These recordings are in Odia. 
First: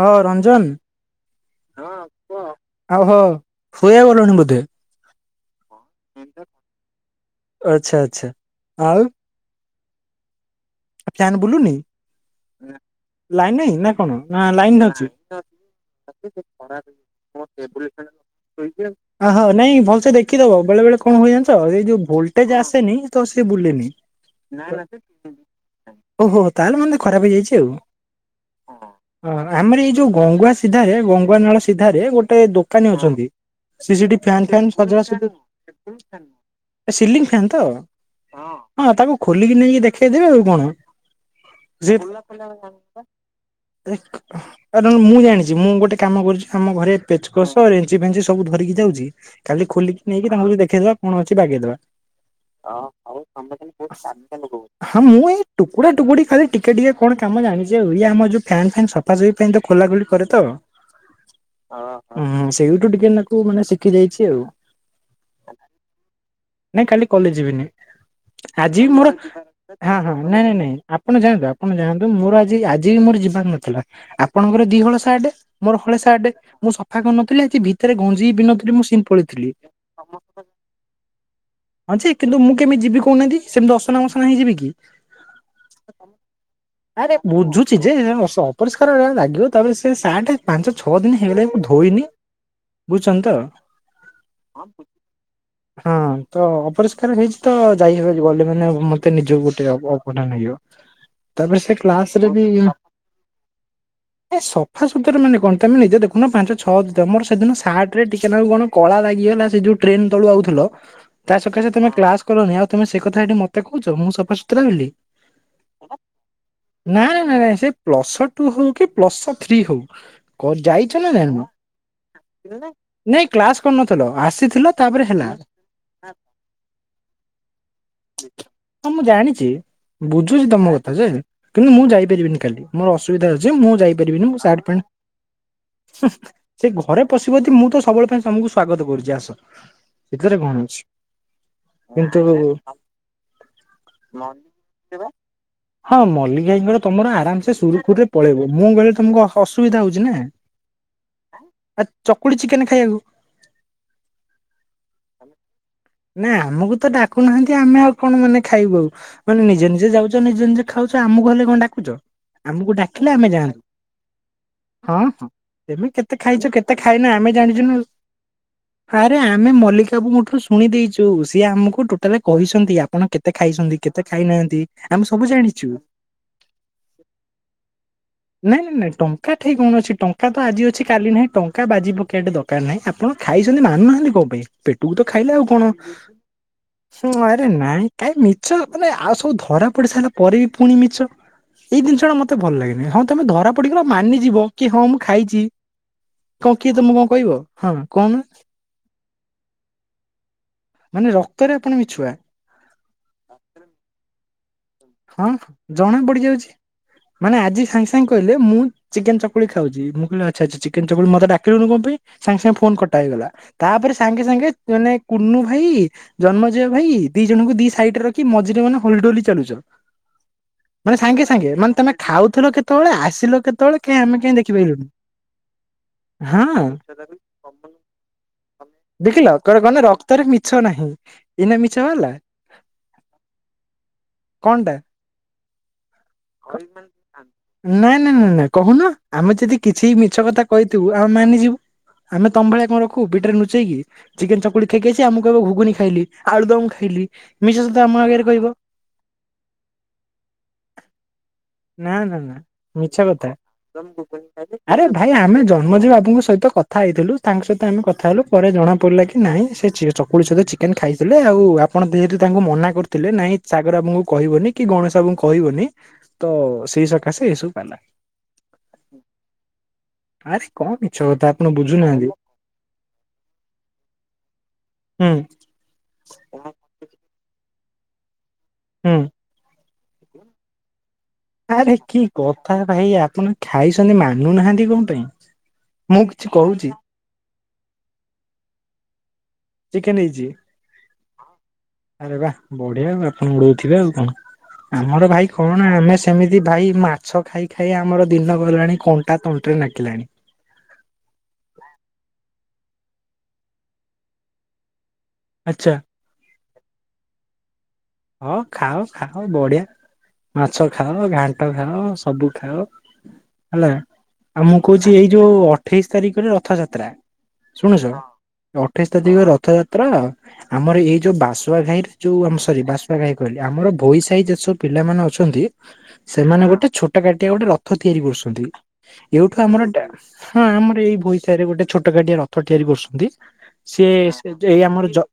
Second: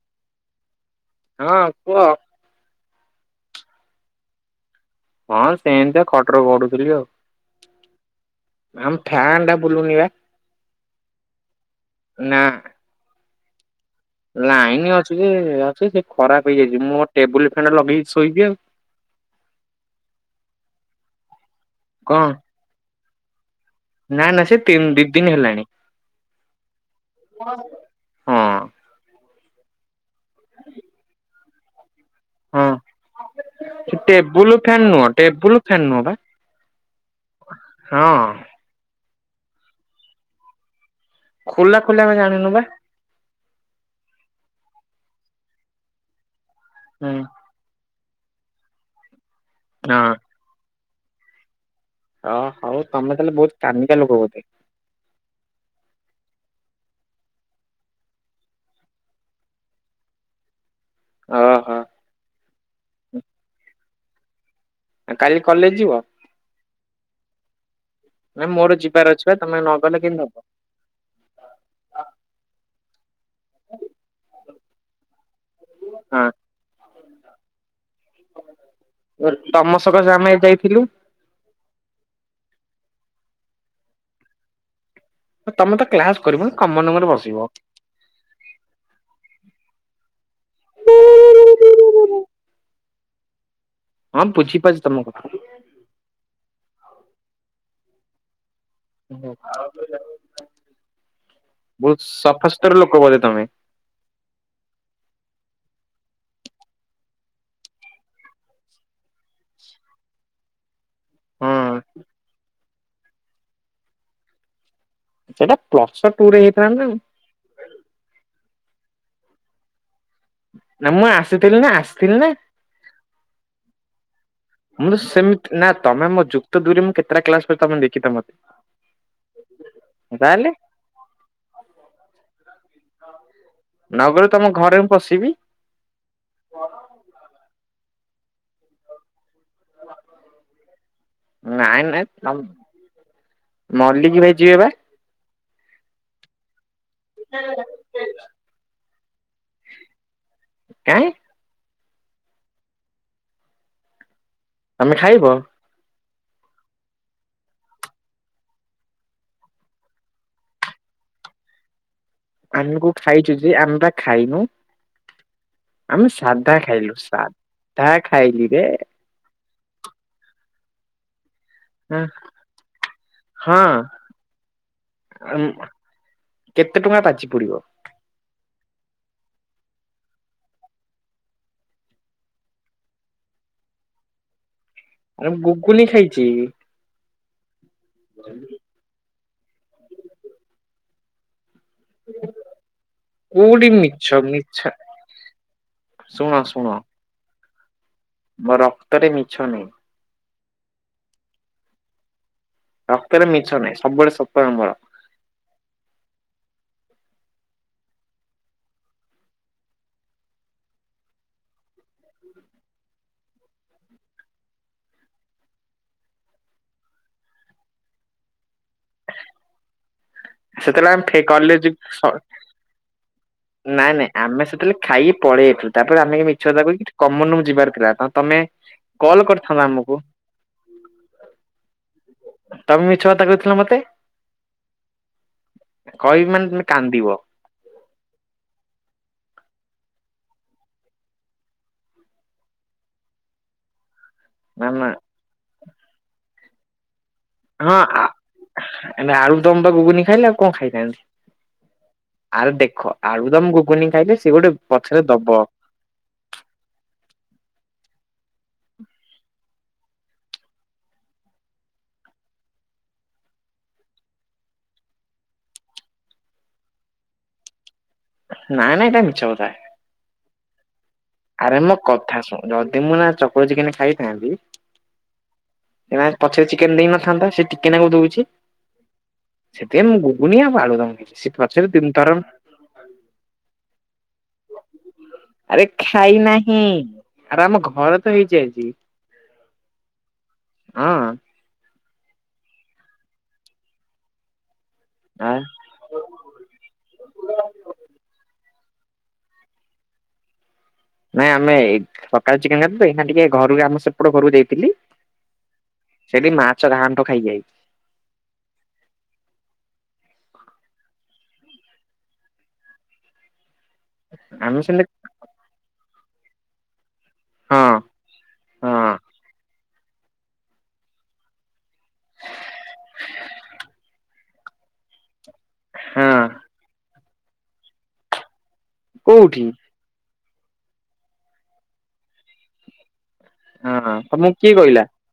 ହଁ ରଞ୍ଜନ। ହଁ କୁହ। ଆଉ ହୋ ଶୋଇବାକୁ ଗଲୁଣି ବୋଧେ? ହଁ ସେମତିଆ ଖଟରେ ଗଡୁଥିଲି ଆଉ। ଆଚ୍ଛା ଆଚ୍ଛା। ଆମ ଆଉ ଫ୍ୟାନଟା ବୁଲୁନି ବା। ଆ ଫ୍ୟାନ୍ ବୁଲୁନି? ନା ଲାଇନ୍ ନାହିଁ ନା କଣ ନା ଲାଇନ ଲାଇନ୍ ଅଛି? ଯେ ଅଛି ସେ ଖରାପ ହେଇଯାଇଛି ମୁଁ ମୋ ଟେବୁଲ ଫ୍ୟାନ ଲଗେଇକି ଶୋଇଛି ଆଉ ଓହୋ, ନାଇଁ ଭଲସେ ଦେଖିଦବ, ବେଳେ ବେଳେ କଣ ହୁଏ ଜାଣିଛ ଏଇ ଯୋଉ କଣ ଭୋଲଟେଜ୍ ଆସେନି ତ ସେ ବୁଲେନି। ନା ନା ସେ ତିନ୍ ଦି ଦିନ ହେଲାଣି। ଓହୋ, ହୋ ତାହେଲେ ମାନେ ଖରାପ ହେଇଯାଇଛି ଆଉ। ହଁ ହଁ, ହଁ ଆମର ଏଇ ଯୋଉ ଗଙ୍ଗୁଆ ସିଧାରେ ଗଙ୍ଗୁଆ ନାଳ ସିଧାରେ ଗୋ ଟେ ହଁ ଦୋକାନୀ ଅଛନ୍ତି ସେ ସିଏ ସେଠି ଫ୍ୟାନ୍ ଟେବୁଲ ଫ୍ୟାନ୍ ଫ୍ୟାନ ସଜଡା ନୁହଁ ସଜଡି ଟେବୁଲ ଫ୍ୟାନ ନୁହଁ ବା ଏ ସିଲଙ୍ଗ ଫେନ୍ ତ? ହଁ ହଁ ତାକୁ ଖୋଲିକି ନେଇକି ଦେଖେଇଦବେ ଆଉ କଣ। ଖୋଲା ଯେ ଖୋଲା ଆମେ ଜାଣିନୁ ବା ଏ ଏ ନହନେ ମୁଁ ଜାଣିଚି ମୁଁ ଗୋଟେ କାମ କରୁଛି ଆମ ଘରେ ହୁଁ ପେଚକୋସ୍ ତ ରେଞ୍ଚି ଫେଞ୍ଚି ସବୁ ଧରିକି ଯାଉଛି, କାଲି ଖୋଲିକି ହଁ ନେଇକି ତାଙ୍କ [unintelligible] ଦେଖେଇଦବା କଣ ଅଛି ବାଗେଇଦବା। ଓ ହଉ ତୋମେ ତାହେଲେ ବହୁତ କାମିକା ଲୋକ ବୋଧେ। ହଁ ମୁଁ ଏଇ ଟୁକୁଡ଼ା ଟୁକୁଡ଼ି ଖାଲି ଟିକେ ଟିକେ କଣ କାମ ଜାଣିଚି ଆଉ, ଇଏ ଆମର ଯୋଉ ଫ୍ୟାନ୍ ଫ୍ୟାନ୍ ସଫା ସଫି ପାଇଁ ତ ଖୋଲାଖୋଲି କରେ ତ। ଓହୋ ହୁଁ, ସେଇଠୁ ଟିକେ ନାକୁ ମାନେ ଶିଖି ଯାଇଛି ଆଉ। ଆ, କାଲି କଲେଜ୍ ଯିବ? ନାଇଁ କାଲି କଲେଜ ଯିବିନି ନା ଆଜି ଯିବାର ମୋର ଅଛି ବା ତମେ ନଗଲେ ହ ହଁ। କେମିତି [inaudible] ହବ ନାଇଁ ଆପଣ ଯାଆନ୍ତୁ, ଆପଣ ଯାଆନ୍ତୁ ମୋର ଆଜି ଆଜି ମୋର ଯି [inaudible] ନଥିଲା, ଆପଣଙ୍କର ଦି ହଳ ସାଟେ, ମୋର ହଳେ ସାଟେ, ମୁଁ ସଫା କରନଥିଲି ଆଜି ଭି ଥିରେ ଗଞ୍ଜି ବି ପିନ୍ଧି ନ ଥିଲି ମୁଁ ସିମ୍ ହଁ ପଳେଇଥିଲି। ତମ ସକାଶେ ଆମେ ଯାଇଥିଲୁ ଅଛି କିନ୍ତୁ ମୁଁ କେମିତି ଯିବି କହୁନାହାନ୍ତି ସେମିତି ଅସନା ମସନା ହେଇଯିବି କି ତମେ ତ କ୍ଲାସ କରିବନି କମନ ଆରେ ରୁମରେ ବସିବ। ଯେ ବୁଝୁଛି ସେ ଅସ ଅପରିଷ୍କାର ଲାଗିବ ତାପରେ ସେ ସାଟେ ପାଞ୍ଚ ଛଅ ଦିନ ହେଇ ଗଲାଇ ମୁଁ ଧୋଇନି। ବୁଝୁଛନ୍ତି ତ। ହଁ ବୁଝିପାରୁଛି ତମ କଥା। ହଁ ତ ଅପରିଷ୍କାର ହେଇଛି ତ ଯାଇହବ ଗଲେ ମାନେ ମତେ ନିଜକୁ ଗୋଟେ ଅ ବ ଗୋଟା ନେଇଯିବ ତାପରେ ସେ ବହୁତ କ୍ଲାସ ରେ ବି। ସଫାସୁତୁରା ଲୋକ ବୋଧେ ତମେ ଏ ସଫାସୁତୁରା ମାନେ କଣ ତମେ ନିଜେ ଦେଖୁ ନ ପାଞ୍ଚ ଛଅ ତମର ସେଦିନ ସାଟରେ ଟିକେ୍ ନାକୁ କଣ। କଳା ଲାଗିଗଲା ସେ ଯୋଉ ଡ୍ରେନ ତଳୁ ଆଉଥିଲ। ତା ସକାଶେ ହଁ ତୋମେ କ୍ଲାସ୍ କଲନି, ଆଉ ତୋମେ ସେ କଥା ଏଠି ମୋତେ କହୁଛ, ମୁଁ ସଫାସୁତରା ହେଲି। ସେଇଟା ପ୍ଲସ ର ଟୁ ରେ ହେଇଥାନ୍ତା ନା। ନାଇଁ ନାଇଁ ସେ ପ୍ଲସ ଟୁ ହଉ କି ପ୍ଲସ ଥ୍ରୀ ହଉ କୋଉ ମୁଁ ଯାଇଥିଲେ ନା ଆସିଥିଲି ଆସିଥିଲି ନା [unintelligible] ନାଇଁ କ୍ଲାସ୍ କରିନଥିଲ ଆସିଥିଲ ମୁଁ ତ ତାପରେ ହେଲା ସେମିତି ନା ତମେୋ ଯୁତ ଦୁରରେ ମୁଁ କେତଟା କ୍ଲାସ ପରେ ତମି। ହଁ ମୁଁ ଜାଣିଛି ବୁଝୁଛି ତାହେଲେ ତମ କଥା ଯେ କିନ୍ତୁ ମୁଁ ଯାଇପାରିବିନି କାଲି ମୋର ଅସୁବିଧା ଅଛି ମୁଁ ନଗଲେ ଯାଇପାରିବିନି ମୁ ତମ ସାଟ୍ ଘରେ ମୁଁ ପଶିବି। ହୁଁ ସେଇ ଘରେ ପଶିବ ଯଦି ମୁଁ ତ ସବୁବେଳେ ପାଇଁ ତମକୁ ସ୍ଵାଗତ କରୁଛି ଆସ୍। ସେଥିରେ କଣ ଅଛି ନାଇଁ ନାଇଁ କିନ୍ତୁ ମଲ୍ଲିକ ଭାଇ ଯିବେ ବା ହଁ ମଲ୍ଲିକ୍ ଭାଇଙ୍କର। ତମର ଆରାମସେ ସୁରୁଖୁରୁରେ ପଳେଇବ ମୁଁ ଗଲେ ତମକୁ ଅ ଅସୁବିଧା ହଉଛି ନା। କାଇଁ ଆ ଚକୁଳି ଚିକେନ ଖାଇବାକୁ ଆମେ ଖାଇବ ନା ଆମକୁ ତ ଡାକୁନାହାନ୍ତି। ଆମେ ଆଉ କଣ ମାନେ ଖାଇବୁ ଆଉ ମାନେ ନିଜେ ନିଜେ ଯାଉଛ ନିଜେ ନିଜେ ଖାଉଛ ଆମକୁ ହେଲେ କଣ ଡାକୁଚ ଆମକୁ ଡାକିଲେ ଆମେ ଖାଇଛୁ ଯେ ଯାଆନ୍ତୁ ବା ଖାଇନୁ ହଁ। ଆମେ କେତେ ଖାଇଛ ସାଧା କେତେ ଖାଇଲୁ ଖାଇନ ଆମେ ଜାଣିଛୁ ନା। ସାଧା ଖାଇଲିରେ ଆରେ ଆମେ ମଲିକ ବାବୁଙ୍କ ଠୁ ଶୁଣି ଦେଇଛୁ ସିଏ ଆମକୁ ଟୋଟାଲେ ଆପଣ କେତେ ଖାଇଛନ୍ତି ହଁ କେତେ ଖାଇନାହାନ୍ତି ଆମେ ସବୁ ଜାଣିଛୁ। କେତେ ଟଙ୍କା ବାଜି ପଡିବ? ନାଇଁ ନାଇଁ ନାଇଁ ଟଙ୍କା ଠିକ କଣ ଅଛି ଟଙ୍କା ତ ଆଜି ଅଛି କାଲି ନାହିଁ ଟଙ୍କା ବାଜି ପକେ ନାାଇଁ ଆପଣ ଖାଇଛନ୍ତି ମାନୁନାହାନ୍ତି କଣ ପାଇଁ, ପେଟକୁ ତ ଖାଇଲେ ତ ଆଉ କଣ କିଏ? ହୁଁ ଆରେ ନାଇଁ କାଇଁ ମିଛ ମାନେ ଆଉ ସବୁ ଧରା ପଡି ସାରିଲା ପରେ ବି ପୁଣି ମିଛ। ଏଇ ଜିନିଷଟଡା ମତେ ଭଲ ଲାଗେନି ହଁ ତମେ ଧରା କୋଉଠି ପଡିକି ମିଛ ମାନିଯିବ ମିଛ କି ହଁ ମୁଁ ଖାଇଚି। ଶୁଣ କ ଶୁଣ କିଏ ତମକୁ କଣ କହିବ ହଁ କ ମୋ ରକ୍ତରେ ମିଛ ନାହିଁ। ମାନେ ରକ୍ତରେ ଆପଣ ମିଛୁଆ। ରକ୍ତରେ ମିଛ ନାହିଁ, ସବୁବେଳେ ସତ ଆମର। ହଁ ଜଣା ପଡି ଯାଉଛି ମାନେ ଆଜି ସାଙ୍ଗେ ସାଙ୍ଗେ କହିଲେ ମୁଁ ଚିକେନ ଚକୁଳି ଖାଉଚି, ମୁଁ କହିଲି ଆଛା ଆଛା ଚିକେନ ଚକୁଳି ମତ ଡାକିଲୁନି କଣ ପାଇଁ? ସାଙ୍ଗେ ସାଙ୍ଗେ ଫୋନ କରି ଡାକିଦେଲା। ତାପରେ ସାଙ୍ଗେ ସାଙ୍ଗେ ମାନେ କୁନୁ ଭାଇ ଜନ୍ମେଜୟ ଭାଇ ଦି ଜଣଙ୍କୁ ଦି ସାଇଡ ରେ ରଖି ମଝିରେ ମାନେ ହୋଲିଲଡୋଲି ଚାଲୁ। ସେତେବେଳେ ମାନେ ଆମେ ଫେ ସାଙ୍ଗେ ସାଙ୍ଗେ କଲେଜ ମାନେ ତମେ ସ ଖାଉଥିଲ କେତେବେଳେ ଆସିଲ କେତେବେଳେ ନାଇଁ କାଇଁ ନାଇଁ କାଇଁ ଆମେ ସେତେବେଳେ ଦେଖିପାରିଲୁନି ଖାଇକି ପଳେଇଥିଲୁ, ତାପରେ ଆମେ ମିଛ ହଁ କଥା କହିକି କମନ ରୁମ କୁ ଯିବାର ଥିଲା ତ ତାମାନେ ଦେଖିଲ କୁଆଡେ ଗଲା ରକ୍ତରେ ମିଛ ନାହିଁ, ଏଇନା ମିଛ ବାହାରିଲା। ତମେ ମିଛ କଥା କହିଥିଲ ମତେ କଣଟା କହିବି ମାନେ ତମେ କାନ୍ଦିବ। ନାଇଁ ନାଇଁ ନାଇଁ ନାଇଁ କହୁନ ଆମେ ଯଦି କିଛି ମିଛ କଥା କହିଥିବୁ ଆମେ ମାନିଯିବୁ। ଆମେ ତମ ଭଳିଆ କଣ ରଖୁ ପିଠାରେ ଲୁଚେଇକି। ଚିକେନ ନା ଚକୁଳି ନା ଖାଇକି ଆସିଛି ଆମକୁ କହିବ ଘୁଗୁନ ଖାଇଲି ଆଳୁଦମ ଖାଇଲି ମିଛ ହଁ ସତ ଆ ଆମ ଆଗରେ କହିବ। ଆଳୁଦମ ତ ଗୁଗୁନି ଖାଇଲି ଆଉ କଣ ଖାଇଥାନ୍ତି? ନା ନା ନା ଆରେ ଦେଖ ମିଛ କଥା ଆଳୁ ଦମ ଗୁଗୁନି ଖାଇଲେ ସିଏ ଗୋଟେ ପଛରେ ଦବ। ଆଝି ବାବୁଙ୍କ ସହିତ କଥା ହେଇଥିଲୁ ତାଙ୍କ ସହିତ ଆମେ କଥା ହେଲୁ ପରେ ଜଣା ପଡିଲା କି ନାଇଁ ସେ ଚକୁଳି ସହିତ ଚିକେନ ଖାଇଥିଲେ ଆଉ ଆପଣ ଯେହେତୁ ତାଙ୍କୁ ମନା କରିୁଥିଲେ ନାଇଁ ସାଗର ବାବୁଙ୍କୁ କହିବନି କି ଗଣେଶ ବାବୁଙ୍କୁ କହିବନି ତ ସେଇ ସକାଶେ ଏଇସବୁ ପାଲା। ନାଇଁ ନାଇଁ ଏଟା ମିଛ କଥା। ଆରେ କଣ [unintelligible] ଆରେ ମୋ ବୁଝୁନାହାନ୍ତି କଥା ଶୁଣ ଯଦି ମୁଁ ନା ଚକୁଳି ଚିକେନ ଖାଇଥାନ୍ତି ହୁଁ। ନା ପଛରେ ଚିକେନ ଦେଇ ନଥାନ୍ତା ସେ ଟିକେ ନାକୁରୁ ଦୋଉଚି। ହୁଁ। ସେଠି ମୁଁ ଗୁଗୁନି ଆଉ ଆଳୁଦମ ଖାଇଛି। ପଛରେ ଆରେ ତିନି କି ଥର କଥା ଭାଇ ଆପଣ ଖାଇଛନ୍ତି ମାନୁନାହାନ୍ତି କଣ ପାଇଁ ଆରେ ମୁଁ ଖାଇ କିଛି ନାହିଁ କହୁଚି ଆରେ ଆମ ଘରେ ତ ହେଇଛି ଆଜି। ଚିକେନ ହେଇଛି ହଁ ଆରେ ବା ବଢିଆ ଆ ଆପଣ ଉଡୋଉ ଥିବେ ଆଉ କଣ? ଆମର ଭାଇ ଆ କଣ ଆମିଶ? ସେମିତି ଭାଇ ମାଛ ଖାଇ ଖାଇ ଆମର ଦିନ ଗଲାଣି କଣ୍ଟା ତଣ୍ଟିରେ ଲାଗିଲାଣି। ନାଇଁ ଆମେ ସକାଳୁ ଚିକେନ୍ ଖାଇଥିଲୁ, ତ ଏଇନା ଟିକେ ଘରୁ ଆମ ସେପଟ ଘରକୁ ଯାଇଥିଲି ଆଚ୍ଛା। ସେଠି ମାଛ ଘାଣ୍ଠ ଖାଇକି ଆଇଲି। ହଁ ଖାଅ ଖାଅ ବଢିଆ ମାଛ ଖାଅ ଘାଣ୍ଟ ଖାଅ ସବୁ ଖାଅ ହେଲା ଆଉ ମୁଁ ଆମେ କହୁଚି ସେମିତି ଏଇ ଯୋଉ ଅଠେଇଶି ତାରିଖରେ ରଥଯାତ୍ରା। ହଁ ଶୁଣୁଚ ହଁ ଅଠେଇଶି ତାତିଖ ରଥଯାତ୍ରା ଆମର ଏଇ ଯୋଉ ବାସୁଆ ଘାଇର ଯୋଉ ଆମ ସରି ବାଶୁଆ ଘାଇ କହିଲି ଆମର ଭୋଇ ସାହି ଯେ ସବୁ ପିଲାମାନେ ଅଛନ୍ତି। ହଁ ସେମାନେ ଗୋଟେ ଛୋଟ କାଟିଆ ଗୋଟେ ରଥ ତିଆରି କରୁସନ୍ତି ଏଇଠୁ କୋଉଠି ଆମର ଡା ହଁ ଆମର ଏଇ ଭୋଇସାହି ରେ ଗୋଟେ ଛୋଟ କାଟିଆ ରଥ ତିଆରି କରୁସନ୍ତି ସିଏ ହଁ ସେ ତମକୁ କିଏ ଏଇ କହିଲା ଆମର ଜ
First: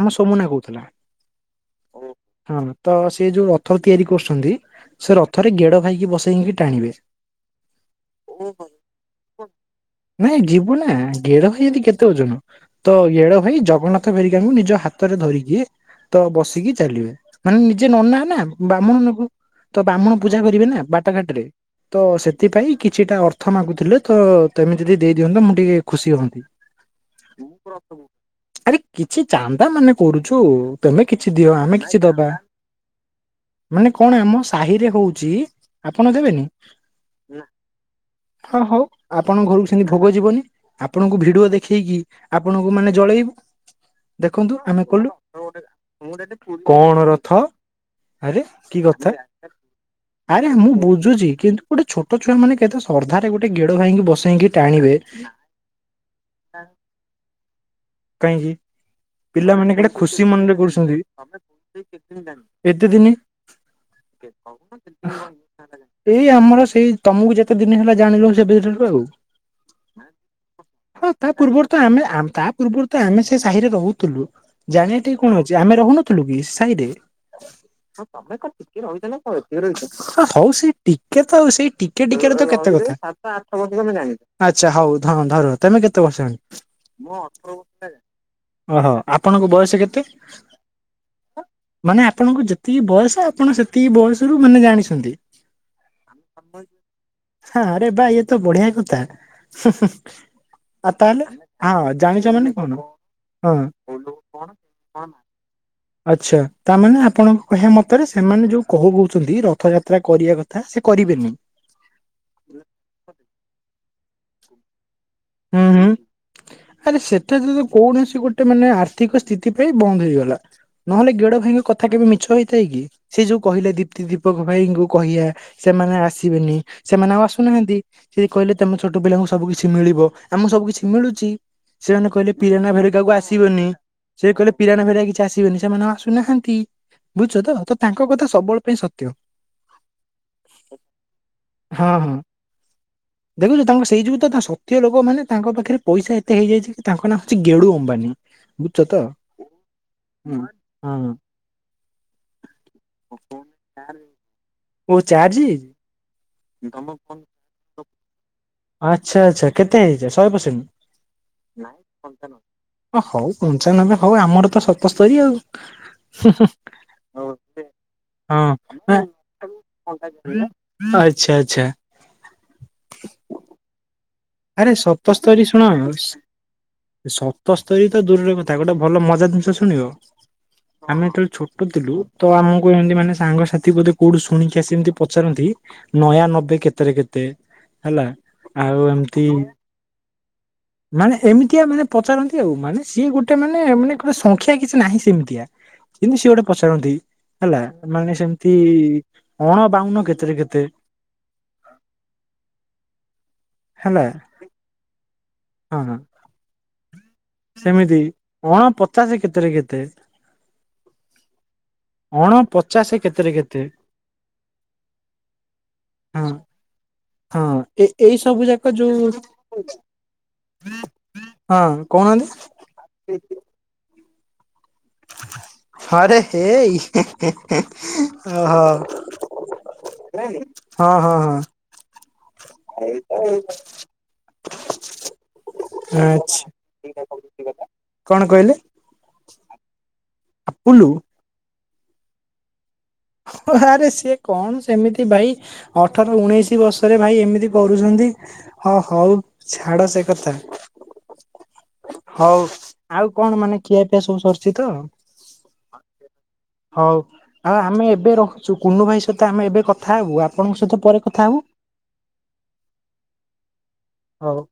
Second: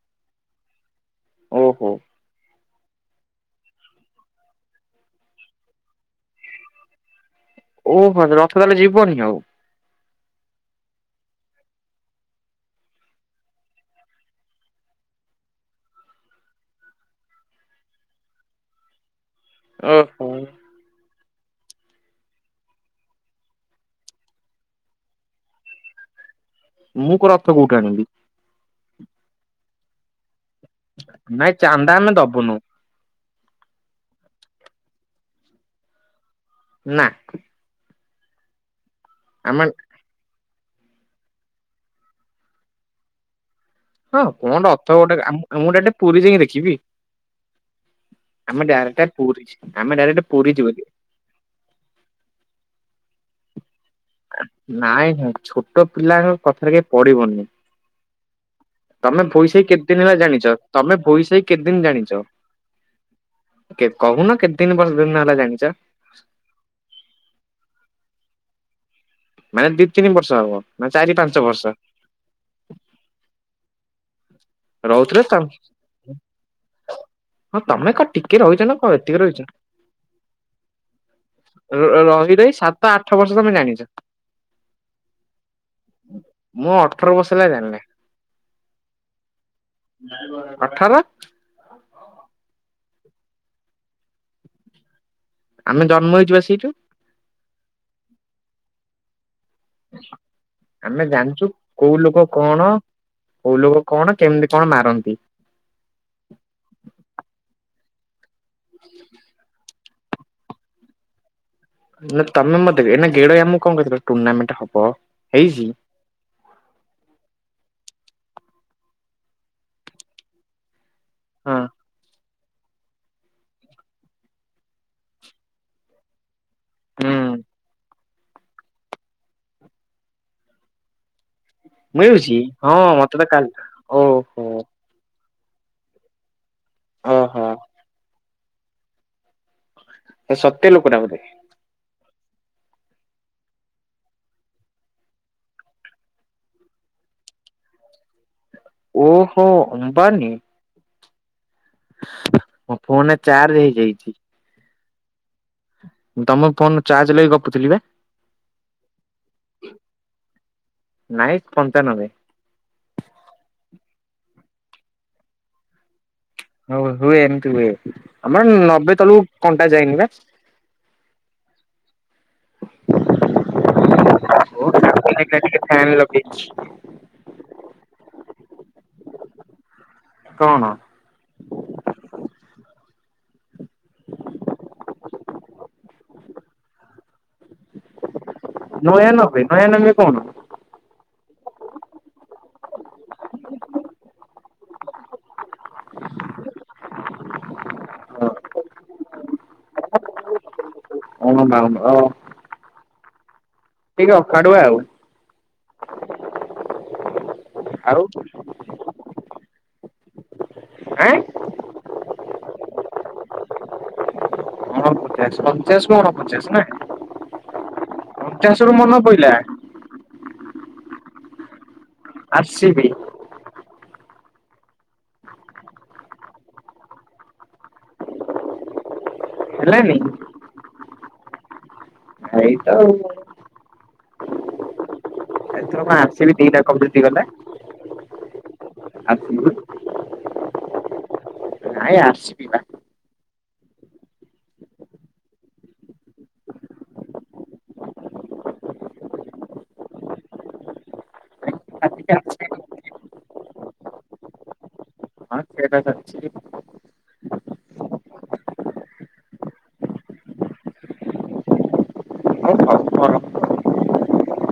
ଆମ ସୋମୁନା କହୁଥିଲା। ଓହୋ। ହଁ ତ ସେ ଯୋଉ ରଥ ତିଆରି କରୁସନ୍ତି ସେ ରଥରେ ଗେଡ ଭାଇକି ବସେଇଙ୍କି ଟାଣିବେ। ଓହ ରଥ ତାହାଲେ ଯିବନି ଆଉ? ନାଇଁ ଯିବୁ ନା ଗେଡ ଭାଇ ଏନ୍ତି କେତେ ଓଜନ। ତ ଗେଡ଼ ଭାଇ ଜଗନ୍ନାଥ ହେରିକାଙ୍କୁ ନିଜ ହାତରେ ଧରିକି ତ ବସ କି ଚାଲିବେ ମାନେ ନିଜେ ନନା ନା ବ୍ରାହ୍ମୁଣ ନବୁ ତ ବ୍ରାହ୍ମୁଣ ଓହୋ ପୂଜା କରିବେ ନା ବା ତା ଘାଟରେ ତ ସେଥିପାଇଁ କିଛିଟା ଅର୍ଥ ମାଗୁଥିଲେ ତ ତେମେ ଯଦି ଦେଇ ଦିଅନ୍ତ ମୁଁ ଟିକେ ଖୁସି ହୁଅନ୍ତି। ମୁଁ କଣ ରଥ କୋଉଠୁ ଆଣିବି ଆରେ କିଛି ଚାନ୍ଦା ମାନେ କରୁଛୁ ତମେ କି ଛି ନାଇଁ ଦିଅ ଆମେ ଚାନ୍ଦା କିଛି ଦବା ଦବୁନୁ ମାନେ କଣ ଆମ ସାହିରେ ହଉଚି ଆପଣ ଦେବେନି? ନା ହଁ ହଉ ଆପଣ ଆମେ ଘରକୁ ସେମିତି ଭୋଗ ଯିବନି ଆପଣଙ୍କୁ ଭିଡିଓ ଦେଖେଇକି ଆପଣଙ୍କୁ ମାନେ ଜଳେଇବୁ ହଁ କଣ ଦେଖନ୍ତୁ ଆମେ ରଥ କଲୁ। ଗୋଟେ ମୁଁ ଡାଇରେକ୍ଟ ପୁରୀ ଯାଇକି ଦେଖିବି। କଣ ରଥ ଆରେ ଆମେ କି ଡାଇରେକ୍ଟ କଥା ପୁରୀ ଆମେ ଡାଇରେକ୍ଟ ଆରେ ପୁରୀ ମୁଁ ଯିବୁ। ବୁ ବୁଛିଚି କିନ୍ତୁ ଗୋଟେ ଛୋଟ ଛୁଆ ମାନେ କେତେ ଶ୍ରଦ୍ଧା ରେ ଗୋଟେ ଗେଡ ଭାଇଙ୍କି ବସ ନାଇଁ ନାଇଁ ଛୋଟ ପିଲାଙ୍କ କଥାରେ କେବେ ପଢିବନି। କାହିଁକି? ପିଲାମାନେ କେଡେ ଖୁସି ଜାଣିଛ ମନରେ ତମେ କରୁସନ୍ତି ଭୋଇ ସାହି କେତେ ଦିନ ଏତେ ଦିନି କେ କହୁନ କେତେ ଦିନ ବର୍ଷ ଦିନ ହେଲା ଜାଣିଚ? ଏଇ ଆମର ସେଇ ତମକୁ ଯେତେ ଦିନ ହେଲା ଜାଣିଲୁନି ସେ ବେ ଦିନଠୁ ଆଉ। ମାନେ ଦି ତିନି ବର୍ଷ ହବ ନା ଚାରି ହଁ ତା ପାଞ୍ଚ ବର୍ଷ ପୂର୍ବରୁ ତ ଆମେ ଆମ ତା ପୂର୍ବରୁ ତ ଆମେ ସେ ସାହିରେ ରହୁଥିଲୁ ଜାଣିବା ଟିକେ ରହୁଥିଲେ ତ? କଣ ଅଛି ଆମେ ରହୁନଥିଲୁ କି ସାହିରେ? ହଁ ତମେ ଅ କଣ ଟିକେ ରହିଛ ନା କଣ ଏତିକି ରହିଛ ହଁ ହଉ ସେ ଟିକେ ତ ସେଇ ଟିକେ ଟିକେରେ ରହି ତ ରହି କେତେ ସାତ କଥା ଆଠ ବର୍ଷ ତମେ ଜାଣିଛ। ଆଛା ହଉ ଧ ଧର ତମେ କେତେ ବର୍ଷ ଅଣି? ମୁଁ ଅଠର ବର୍ଷ ହେଲା ଜାଣିନାହିଁ। ଅହୋ ଆପଣଙ୍କ ବୟସ କେତେ? ଅଠର। ମାନେ ଆପଣଙ୍କୁ ଯେତିକି ବୟସ ଆପଣ ସେତିକି ବୟସରୁ ମାନେ ଜାଣିସନ୍ତି। ଆମେ ଜନ୍ମ ହେଇଯିବା ସେଇଠୁ ହା ଆରେ ବା ୟେତ ବଢିଆ କଥା। ଆ ଆମେ ତାହଲେ ଜାଣିଛୁ ହଁ। କୋଉ ଲୋକ ଜାଣିଚ ମାନେ କଣ କୋଉ ହଁ। ଲୋକ କଣ କେମିତି କଣ ମାରନ୍ତି। ଆଚ୍ଛା ତାମାନେ ଆପଣ କହିବା ମତରେ ସେମାନେ ଯୋଉ କହୁ କହୁଛନ୍ତି ରଥଯାତ୍ରା କରିବା କଥା ସେ କରିବେନି? ନା ତମେ ମତେ କେ ଏନା ଗେଡଆଇ ମୁଁ କଣ କହିଥିଲ ଟୁର୍ଣ୍ଣାମେଣ୍ଟ ହବ ହୁଁ ହେଇଚି? ହୁଁ ଆରେ ସେଠା ତ ତ କୌଣସି ଗୋଟେ ମାନେ ଆର୍ଥିକ ସ୍ଥିତି ପାଇଁ ବନ୍ଦ ହେଇଗଲା ନହେଲେ ଗେଡ ହଁ ଭାଇଙ୍କ କ କଥା କେବେ ମିଛ ହେଇଥାଏ କି ସିଏ ଯୋଉ କହିଲା ଦୀପ୍ତି ଦୀପକ ଭାଇଙ୍କୁ କହିଲା ସେମାନେ ଆସିବେନି ହୁଁ ସେମାନେ ଆଉ ଆସୁନାହାନ୍ତି ସେ କହିଲେ ତମ ଛୋଟ ପିଲାଙ୍କୁ ସବୁ କିଛି ମିଳିବ ଆମକୁ ସବୁ କିଛି ମିଳୁଚି। ସେମାନେ କହିଲେ ମିଳୁଛି ପିରାନା ହଁ ଭେରିକାକୁ ମତେ ତ କାଲି ଆସିବନି ସେ ଓହୋ କହିଲେ ପିରାନା ଭେରିକା କିଛି ଆସିବେନି ସେମାନେ ଆଉ ଆସୁନାହାନ୍ତି ବୁଚତ ଓହୋ ତ ତାଙ୍କ କଥା ସବୁବେଳ ପାଇଁ ସତ୍ୟ। ଏ ସତ୍ୟ ଲୋକଟା ବୋଧେ? ହଁ ହଁ ଦେଖୁଚୁ ତାଙ୍କ ସେଇ ଯଉ ତ ତା ସତ୍ୟ ଝ ଲୋକମାନୋନ ତାଙ୍କ ପାଖରେ ପଇସା ଏତେ ହେଇଯାଇଛି କି ତାଙ୍କ ନାଁ ହେଉଛି ଗେଡୁ ଅମ୍ବାନୀ। ବୁଝଛ ତ? ଓହୋ ଅମ୍ବାନୀ ହଁ ମୋ ଫୋନରେ ଚାର୍ଜ ହେଇଯାଇଛି। ଓ ଚାର୍ଜ। ତମ ଫୋନ ଚାର୍ଜ ଲାଗି ଗପୁଥିଲ ବା। ଆଛା ଆଛା କେତେ ହେଇଚି ଶହେ ପରସେଣ୍ଟ ନାଇଁ ପଞ୍ଚା ଲବେ। ହ ହଉ ପଞ୍ଚାନବେ ହଉ ଆମର ତ ସତସ୍ତରୀ ଆଉ। ହଉ ହୁଏ ଏମିତି ହୁଏ ହଁ। ଆମର ନବେ ତଳକୁ କଣ୍ଟା ଯାଇନି ବା। ଆଚ୍ଛା ଆଚ୍ଛା। ଆରେ ଟିକେ ସତସ୍ତରୀ ଶୁଣ ଫ୍ୟାନ ଲଗେଇଛି। ସ ତସ୍ତରୀ ତ ଦୂରରେ କଥା ଗୋଟେ ଭଲ ମଜା ଜିନିଷ ଶୁଣିବ? କଣ? ଆମେ ଯେତେବେଳେ ଛୋଟ ଥିଲୁ ତ ଆମକୁ ଏମିତି ମାନେ ସାଙ୍ଗସାଥି ବୋଧେ କୋଉଠୁ ଶୁଣିକି ଆସି ଏମିତି ପଚାରନ୍ତି। ନୟା ନବେ କେତେରେ କେତେ ହେଲା ଆଉ ନୟା ଏମିତି ନବେ ନୟା ନବେ କଣ? [inaudible] ମାନେ ଏମିତିଆ ମାନେ ପଚାରନ୍ତି ଆଉ ମାନେ ସିଏ ଗୋଟେ ମାନେ ମାନେ ଗୋଟେ ସଂଖ୍ୟା କିଛି ନାହିଁ ସେମିତିଆ। କିନ୍ତି ସେ ଗୋଟ ପଚାରନ୍ତି। ହେଲା ମାନେ ହଁ ସେମିତି ଅଣ ବାଉନ କେତେ ରେ କେତେ? ହଣ ବାଉନ ଓ। ହେଲା ଟିକେ ଅଖାଡୁଆ ଆଉ। ହଁ ହଁ। ସେମିତି ଆଉ ଅଣ ପଚାଶ କେତେରେ କେତେ? ଆଁ ଅଣ ପଚାଶ କେତେ ରେ କେତେ? ଅଣପଚାଶ ଅଣଞ୍ଚାସ କୁ ହଁ ଅଣପଚାଶ ନା? ହଁ ଏ ଏଇ ସବୁ ପଚାଶ ରୁ ଯାକ ମନେ ଯୋଉ ପଇଲା ହଁ ଆର୍ ସି ବି କହୁନାହାନ୍ତି। ହରେ ହେଇ ଓହୋ। ହେଲାନି ହଁ ହଁ ଏଇ ତ ଆଉ। ହଁ। [inaudible] ଏଥର କଣ ଆର ସି ବି ଆଛା ଦିଟା କପ୍ ଜିତିଗଲା। କଣ କହିଲେ? ଆସିବି। ଆପୁଲୁ। ନାଇଁ ଆର୍ ସି ବି ବା। ହ ଆରେ ସିଏ କଣ ସେମିତି ଭାଇ ଅଠର ଉଣେଇଶି ବର୍ଷରେ ଭାଇ ଏମିତି କରୁଛନ୍ତି। ହଁ ହଉ ଛାଡ ସେ କଥା। ହଉ ଆଉ କଣ ମାନେ ଖିଆ ପିଆ ସବୁ ସରିଛି ତ? [unintelligible] ହଉ ଆଉ ଆମେ ଏବେ ରହୁଛୁ କୁନୁ ଭାଇ ସହିତ ଆମେ ଏବେ କଥା ହବୁ ଆପଣଙ୍କ ସହିତ ପରେ କଥା ହବୁ। ହଉ ହଉ ହ ହଉ।